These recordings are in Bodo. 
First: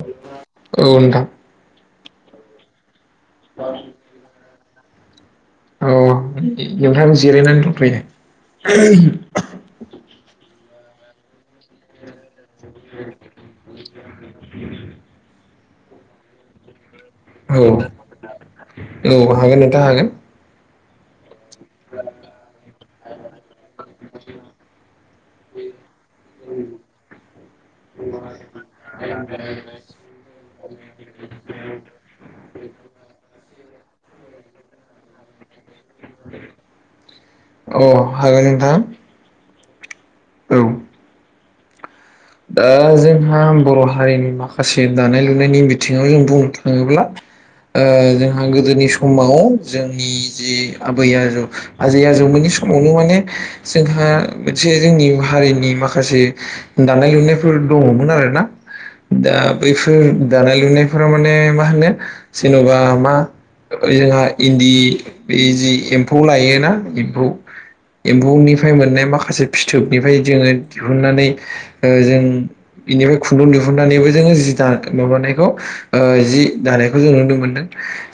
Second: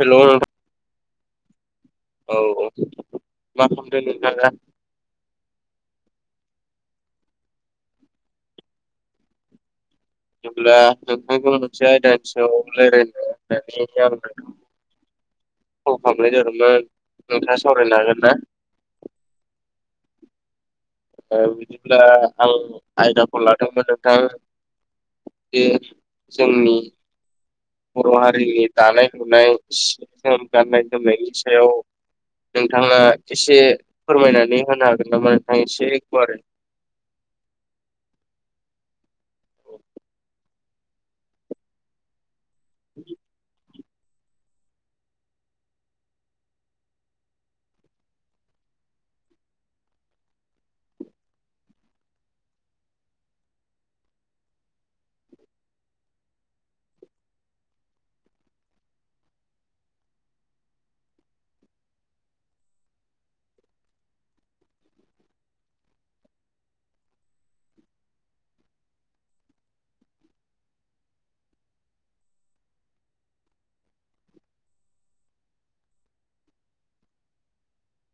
हेल' नोंथां औ नोंथां औ औ मा खालामदों नोंथां दा अ नोंथां जिरायनानै दंथयो [unintelligible] कल खालामनाय जादोंमोन औ नोंथाङा सावरायनो हागोन ना औ हागोन नोंथां हागोन ओ बिदिब्ला हाल आयदाखौ लादोंमोन नोंथां बे जोंनि बर' हारिनि दानाय-लुनाय गानाय-जोमनायनि सायाव नोंथाङा एसे फोरमायनानै होनो हागोन नामा नोंथां एसे एकबार ओ नोंथां औ दा जोंहा बर' हारिनि माखासे दानाय लुनायनि बिथिङाव जों बुंनो थाङोब्ला ओ जोंहा गोदोनि समाव जोंनि जे आबै आजौ आजै आजौमोननि समावनो माने जोंहा मोनसे जोंनि हारिनि माखासे दानाय लुनायफोर दङमोन आरो ना दा बैफोर दानाय लुनायफोरा माने मा होनो जेनबा मा जोंहा इन्दि बे जि एम्फौ लायोना एम्फौ एम्बौनिफ्राय मोननाय माखासे फिथोबनिफ्राय जोंङो दिहुननानै ओ जों बेनिफ्राय खुन्दुं दिुहुननानैबो जोंङो जि दा माबानायखौ ओ जि दानायखौ जों नुनो मोनदों।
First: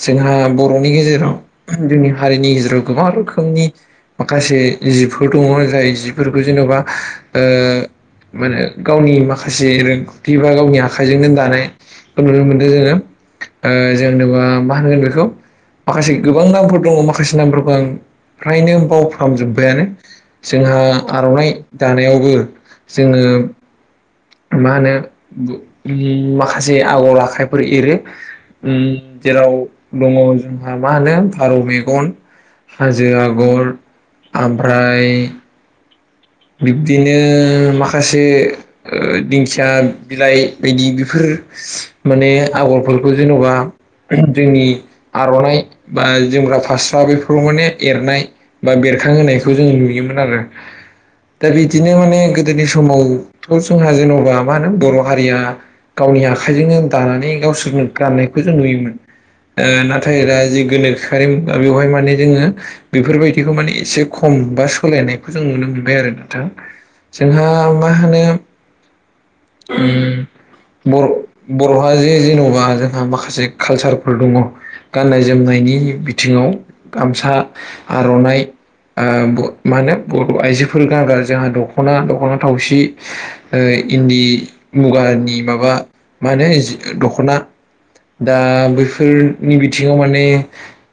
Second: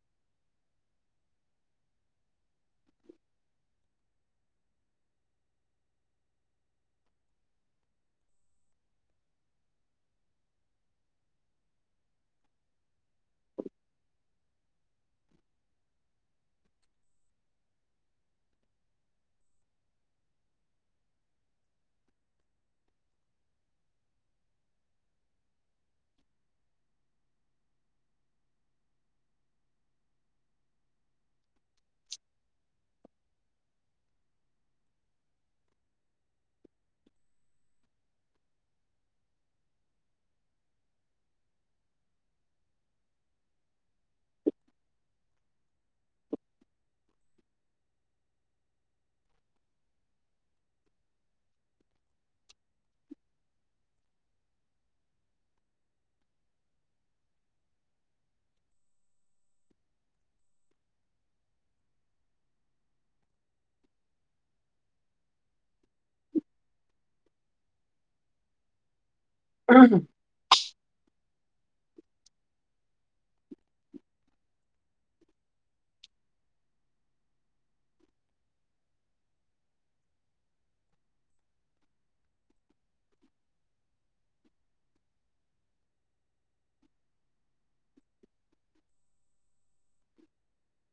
जोंहा बर'नि गेजेराव जोंनि हारिनि गेजेराव गोबां रोखोमनि माखासे जिफोर दङ जाय जिफोरखौ जेनबा ओ माने गावनि माखासे रोंगौथि बा गावनि आखाइजोंनो दानायखौ नुनो मोन्दों जोंङो ओ जेनेनोबा मा होनगोन बेखौ माखासे गोबां नामफोर दङ माखासे नामफोरखौ आं फ्रायनो बावफ्रामजोब्बायानो जोंहा आरनाइ दानायावबो जोंङो मा होनो माखासे उ आगर आखाइफोर एरो उम जेराव दङ जोंहा मा होनो फारौ मेगन हाजो आगर ओमफ्राय बिब्दिनो माखासे ओ दिंखिया बिलाइ बायदि बेफोर माने आगरफोरखौ जेनबा जोंनि आरनाइ बा जोमग्रा फास्रा बेफोराव माने एरनाय बा बे दैथां होनायखौ जों नुयोमोन आरो दा बिदिनो माने गोदोनि समावथ जोंहा जेनबा मा होनो बर हारिया गावनि आखाइजोंनो दानानै गावसोरनो गाननायखौ जों नुयोमोन नाथाय दा जि गोनोखोआरि बेवहाय माने जोंङो बेफोरबायदिखौ माने एसे खम बा सोलायनायखौ जों नुनो मोनबाय आरो नोंथां जोंहा मा होनो उ बर' बरहा जे जेनबा जोंहा माखासे कालसारफोर दङ गाननाय जोमनायनि बिथिङाव गामसा आरनाइ ओ मा होनो बर' आइजोफोर नागार जोंहा दख'ना दख'ना थावसि ओ इन्दि मुगानि माबा मा होनो दख'ना दा बैफोरनि बिथिङाव माने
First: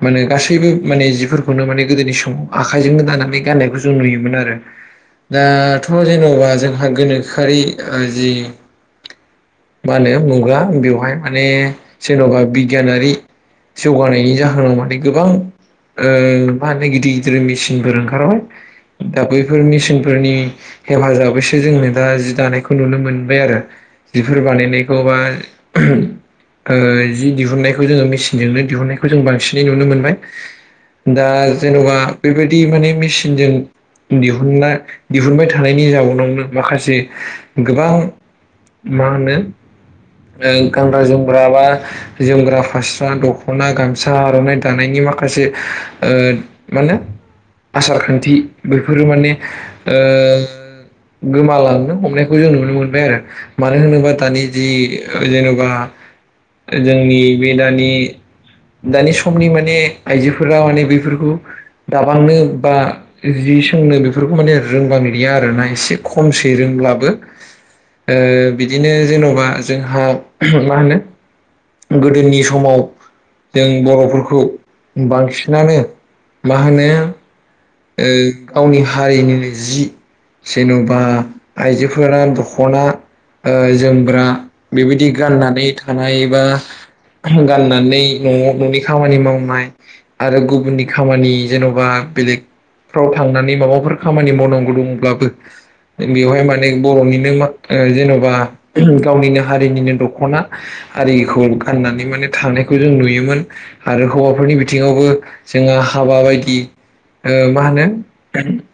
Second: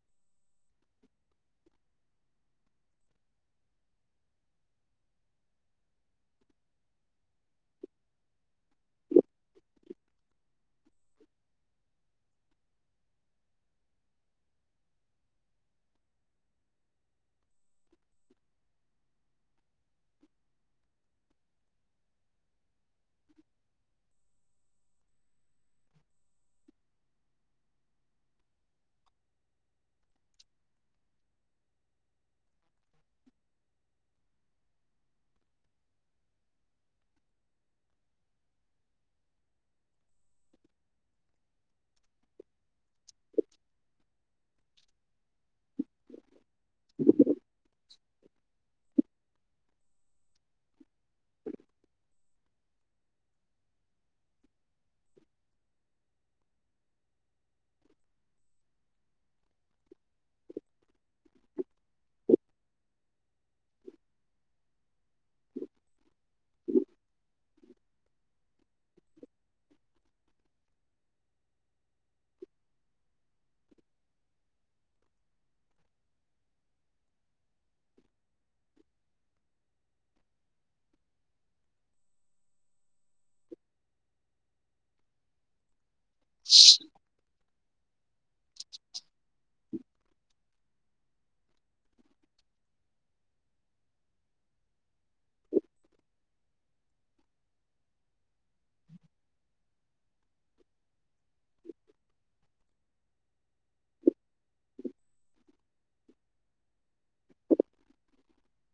माने गासैबो माने जिफोरखौनो माने गोदोनि समाव आखाइजोंनो दानानै गाननायखौ जों नुयोमोन आरो दाथ' जेनबा जोंहा गोनोखोआरि ओ जि मा होनो मुगा बेवहाय माने जेनबा बिगियानारि जौगानायनि जाहोनाव माने गोबां। ओ मा होनो गिदिर गिदिर मेसिनफोर ओंखारबाय। दा बैफोर मेसिनफोरनि हेफाजाबैसो जोंङो दा जि दानायखौ नुनो मोनबाय आरो। बिफोर बानायनायखौबा ओ जि दिहुननायखौ जोंङो मेसिनजोंनो दिहुननायखौ जों बांसिनै नुनो मोनबाय। दा जेनेबा बेबायदि माने मेसिनजों दिहुनना दिहुनबाय थानायनि जाउनावनो माखासे गोबां मा होनो ओं गानग्रा जोमग्रा बा जोमग्रा, फास्रा, दख'ना, गामसा, आर'नाइ दानायनि माखासे ओ मा होनो आसार खान्थि बेफोरो माने ओ गोमालांनो हमनायखौ जों नुनो मोनबाय आरो। मानो होनोबा दानि जि जेन'बा जोंनि बे दानि दानि समनि माने आइजोफोरा माने बेफोरखौ दाबांनो बा जि सोंनो बेफोरखौ माने रोंबांलिया आरोना एसे खमसै रों ब्लाबो ओ बिदिनो जेन'बा जोंहा मा होनो गोदोनि समाव जों बर'फोरखौ बांसिनानो मा होनो ओ गावनि हारिनिनि जि जेन'बा आइजोफोरा दख'ना। ओ जोमग्रा बेबायदि गाननानै थानायबा गाननानै न'आव न'नि खामानि मावनाय आरो गुबुननि खामानि जेन'बा बेलेग फ्राव थांनानै माबाफोर खामानि मावनांगौ दंब्लाबो बेवहाय माने बर'निनो मा ओं जेन'बा गावनिनो हारिनिनो दख'ना आरिखौ गाननानै माने थानायखौ जों नुयोमोन आरो हौवाफोरनि बिथिङावबो जोंहा हाबा बायदि ओ मा होनो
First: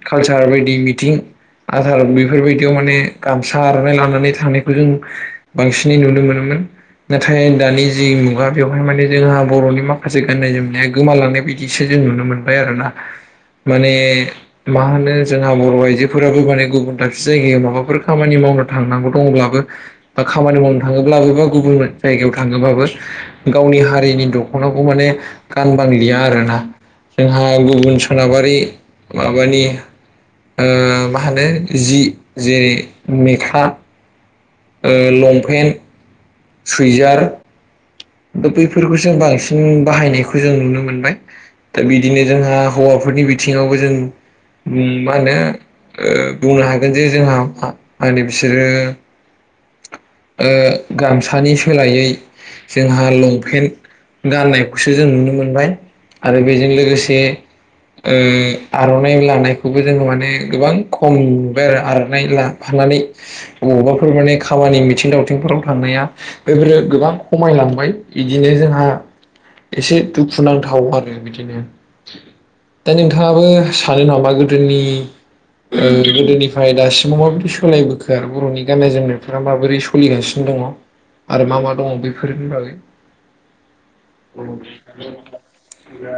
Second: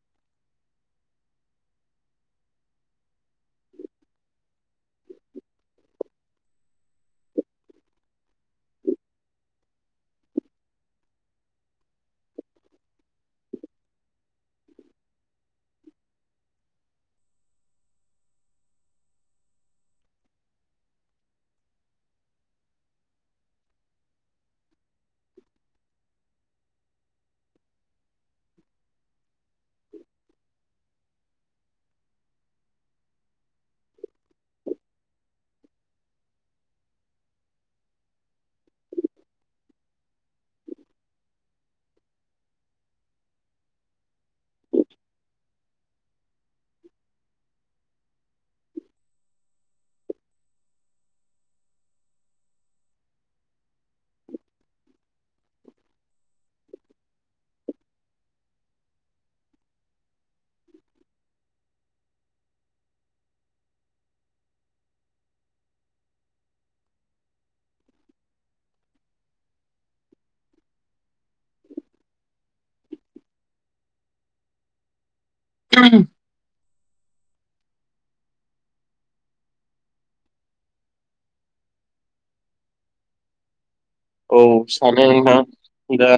कालसार बायदि मिथिं आरो आं बेफोरबायदियाव माने गामसा आर'नाय लानानै थांनायखौ जों बांसिनै नुनो मोनोमोन। नाथाय दानि जि मुगा बेवहाय माने जोंहा बर'नि माखासे गाननाय जोमनाया गोमालांनाय बिदिसो जों नुनो मोनबाय आरोना। माने मा होनो जोंहा बर' आइजोफोराबो माने गुबुन दाबसे जायगायाव माबाफोर खामानि मावनो थांनांगौ दङब्लाबो बा खामानि मावनो थाङोब्लाबो बा गुबुन जायगायाव थाङोब्लाबो गावनि हारिनि दख'नाखौ माने गानबांलिया आरोना जोंहा गुबुन सोनाबारि माबानि ओ मा होनो जि जेरै मेख्ला ओ लंपेन्ट, सुइजार दा बैफोरखौ जों बांसिन बाहायनायखौ जों नुनो मोनबाय। दा बिदिनो जोंहा हौवाफोरनि बिथिङावबो जों ओम मा होनो ओ बुंनो हागोन जे जोंहा मा-माने बिसोरो [inaudible] ओ गामसानि सोलायै जोंहा लंपेन्ट गाननायखौसो जों नुनो मोनबाय आरो बेजों लोगोसे ओ आर'नाइ लानायखौबो जोङो माने गोबां खम नुबाय आरो आर'नाइ ला माने बबावबाफोर माने खामानि मिथिं दावथिंफोराव थांनाया बेफोरो गोबां खमायलांबाय बिदिनो जोंहा एसे दुखु नांथाव आरो बिदिनो। दा नोंथाङाबो सानो नामा गोदोनि ओ गोदोनिफ्राय दासिमाव माबायदि सोलायबोखो आरो बर'नि गाननाय जोमनाय फोरा माबोरै सोलिगासिनो दङ आरो मा मा दङ बेफोरनि बागै? औ सानो नोंथां दा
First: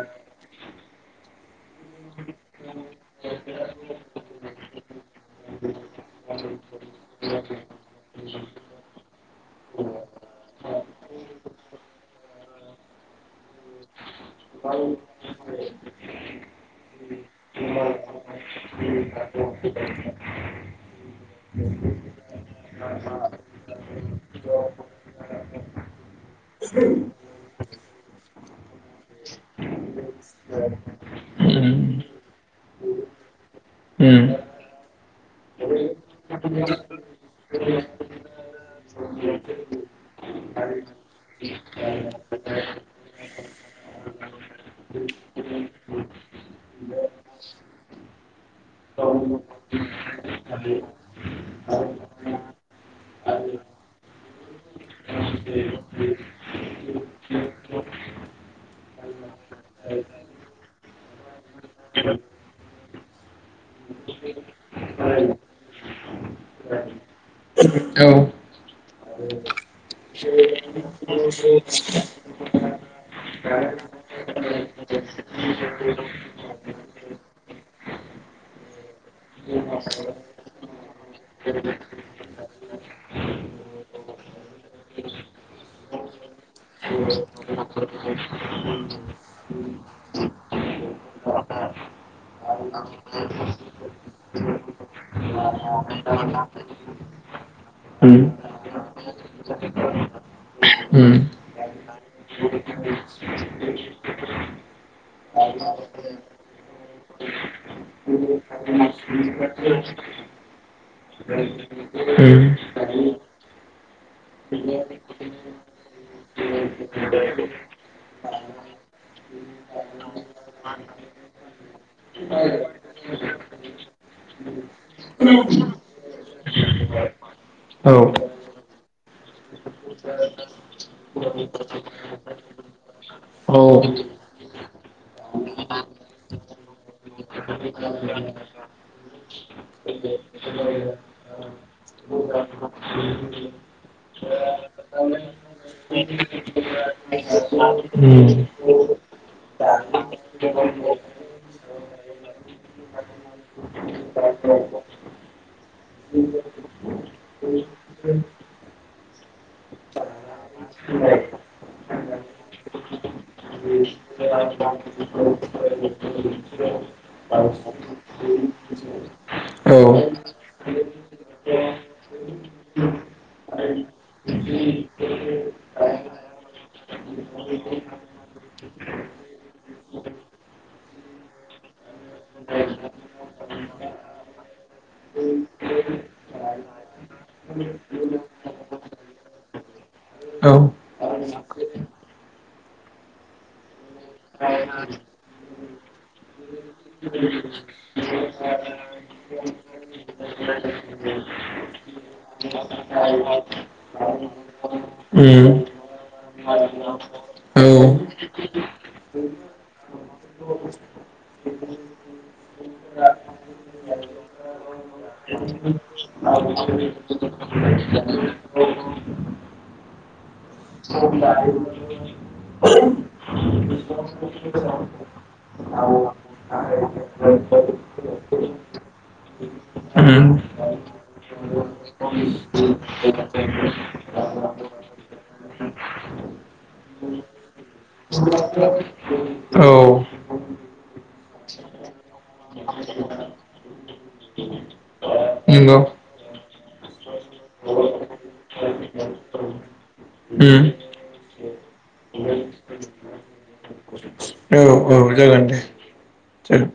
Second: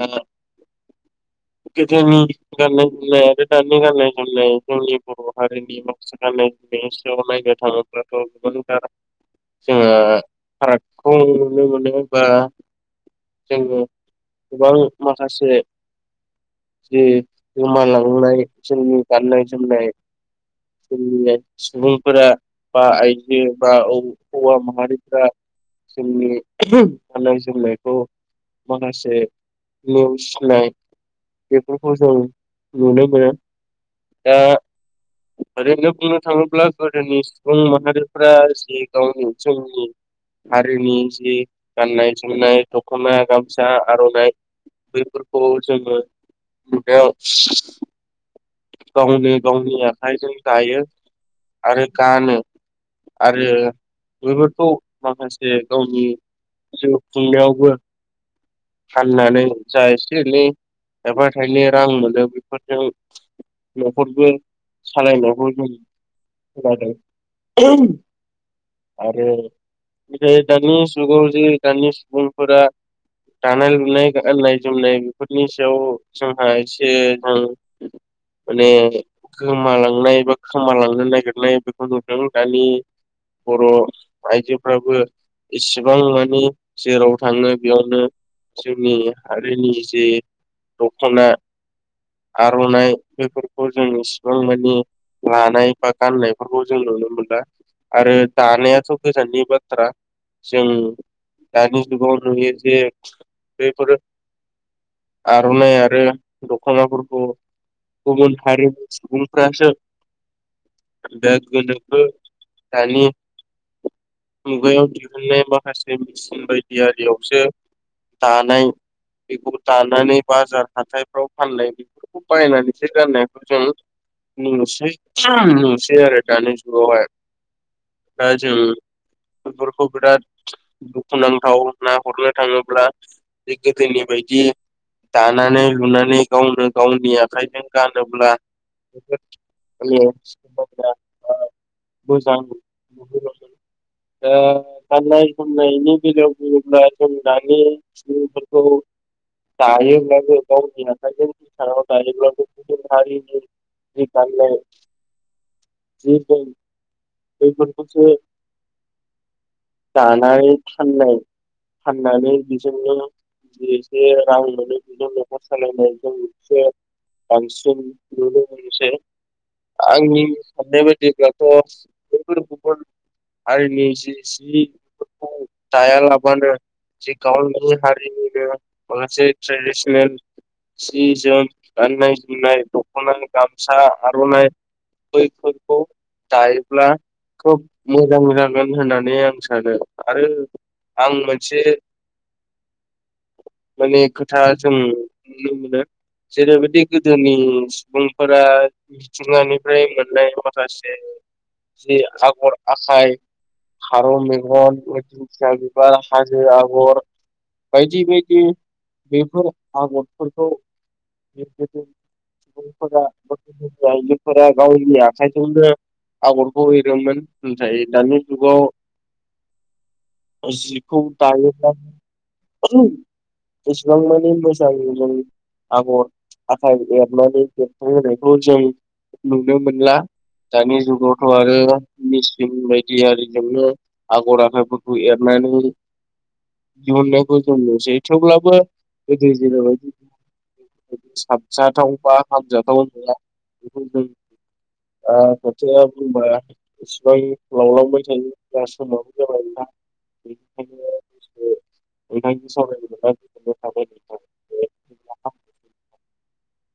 गोदोनि गाननाय जोमनाय आरो दानि गाननाय जोमनाय जोंनि बर' हारिनि माखासे गाननाय [inaudible] बेनि सिङाव नायनो थाङोब्लाथ' गोबांथार जोङो फारागखौ नुनो मोनदों बा जोङो गोबां [unintelligible] जे गोमालांनाय जोंनि गाननाय जोमनाय जोंनिनो सुबुंफोरा बा आइजो बा औ हौवा माहारिफोरा जोंनि [unintelligible] गाननाय जोमनायखौ माखासे नेवसिनाय उम बेफोरखौ जों नुनो मोनो। उम दा ओरैनो बुंनो थाङोब्ला गोदोनि सुबुं माहारिफ्रा जि गावनि जोंनि हारिनि जि गाननाय जोमनाय दख'ना गामसा आर'नाइ बैफोरखौ जोङो [unintelligible] गावनि गावनि आखाइजों दायो आरो गानो आरो बेफोरखौ माखासे गावनि जिउ खुंनायावबो फाननानै जा एसे एनै थायफा थाइनै रां मोनो बेफोरजों न'खरबो सालायनायबो जों [unintelligible] [unintelligible] औ आरो बे दानि जुगाव जे दानि सुबुंफोरा दानाय लुनाय गाननाय जोमनाय बेफोरनि सायाव जोंहा एसे जों माने गोमालांनाय बा खोमालांनो नागिरनाय बेखौ नुदों दानि बर' आइजोफ्राबो इसेबां माने जेराव थाङो बेयावनो जोंनि हारिनि जे दख'ना आर'नाइ बेफोरखौ जों इसिबां मानि लानाय बा गाननायफोरखौ जों नु नुनो मोनला आरो उम दानायाथ' गोजाननि बाथ्रा जों उम दानि जुगाव नुयो जे बेफोरो आर'नाइ आरो दख'नाफोरखौ गुबुन हारिनि सुबुंफोरासो [unintelligible] उम दानि मुगायाव दिहुननाय माखासे मेचिन बायदि आरियावसो दानाय बेखौ दानानै बाजार हाथायफ्राव फाननाय बेफोरखौ बायनानैसो गाननायखौ जों नुसै नुसै आरो दानि जुगावहाय औ दा जों बेफोरखौ बिराद दुखुनांथाव नाहरनो थाङोब्ला बे औ गोदोनि बायदि दानानै लुनानै गावनो गावनि आखाइजों गानोब्ला [unintelligible] [unintelligible] ओ गाननाय जोमनायनि बेलायाव बुङोब्ला [unintelligible] दायो [unintelligible] [unintelligible] [unintelligible] दानाय फाननाय फाननानै बिजोंनो जि एसे रां मोनो बिजों न'खर सालायनायजों एसे [unintelligible] आंनि उम साननाय बादिब्लाथ' औ गुबुन औ उम औ गुबुन हारिनि जि जिफोरखौ दायालाबानो जे गावनि हारिनिनो माखासे ट्रेडिसनेल उम सि जोम गाननाय जोमनाय दख'ना गामसा आर'नाइ बैफोरखौ दायोब्ला खोब मोजां जागोन होननानै आं सानो आरो आं मोन से माने खोथा जों नुनो मोनो। जेरैबायदि गोदोनि सुबुंफोरा मिथिङानिफ्राय मोननाय माखासे जि आगर आखाय फारौ मेगन दिंखिया बिबार हाजो आगर औ बायदि बायदि बेफोर आगरफोरखौ बे बर'फोरा आइजोफोरा गावनि आखाइजोंनो आगरखौ एरोमोन नाथाय दानि जुगाव जि खौ दायोब्ला एसेबां मानि मोजां मोनो आगर आखाइ एरनानै एरथ होनायखौ जों नुनो मोनला नंगौ दानि जुगावथ' आरो मेचिन बायदि आरिजोंनो आगर आखाइफोरखौ एरनाय [unintelligible] दिहुननायखौ जनो'सै थेवब्लाबो गोदो जेरैबायदि साबजाथाव बा हामजाथाव ना ओ खोथाया बुंबा इसेबां लावलांबाय थायो जा साबो जाबाया उम बेनिखायनो नोंथांनि सावरायनो मोनना गोजोननाय थाबाय औ नोंथां औ जागोन दे जागोन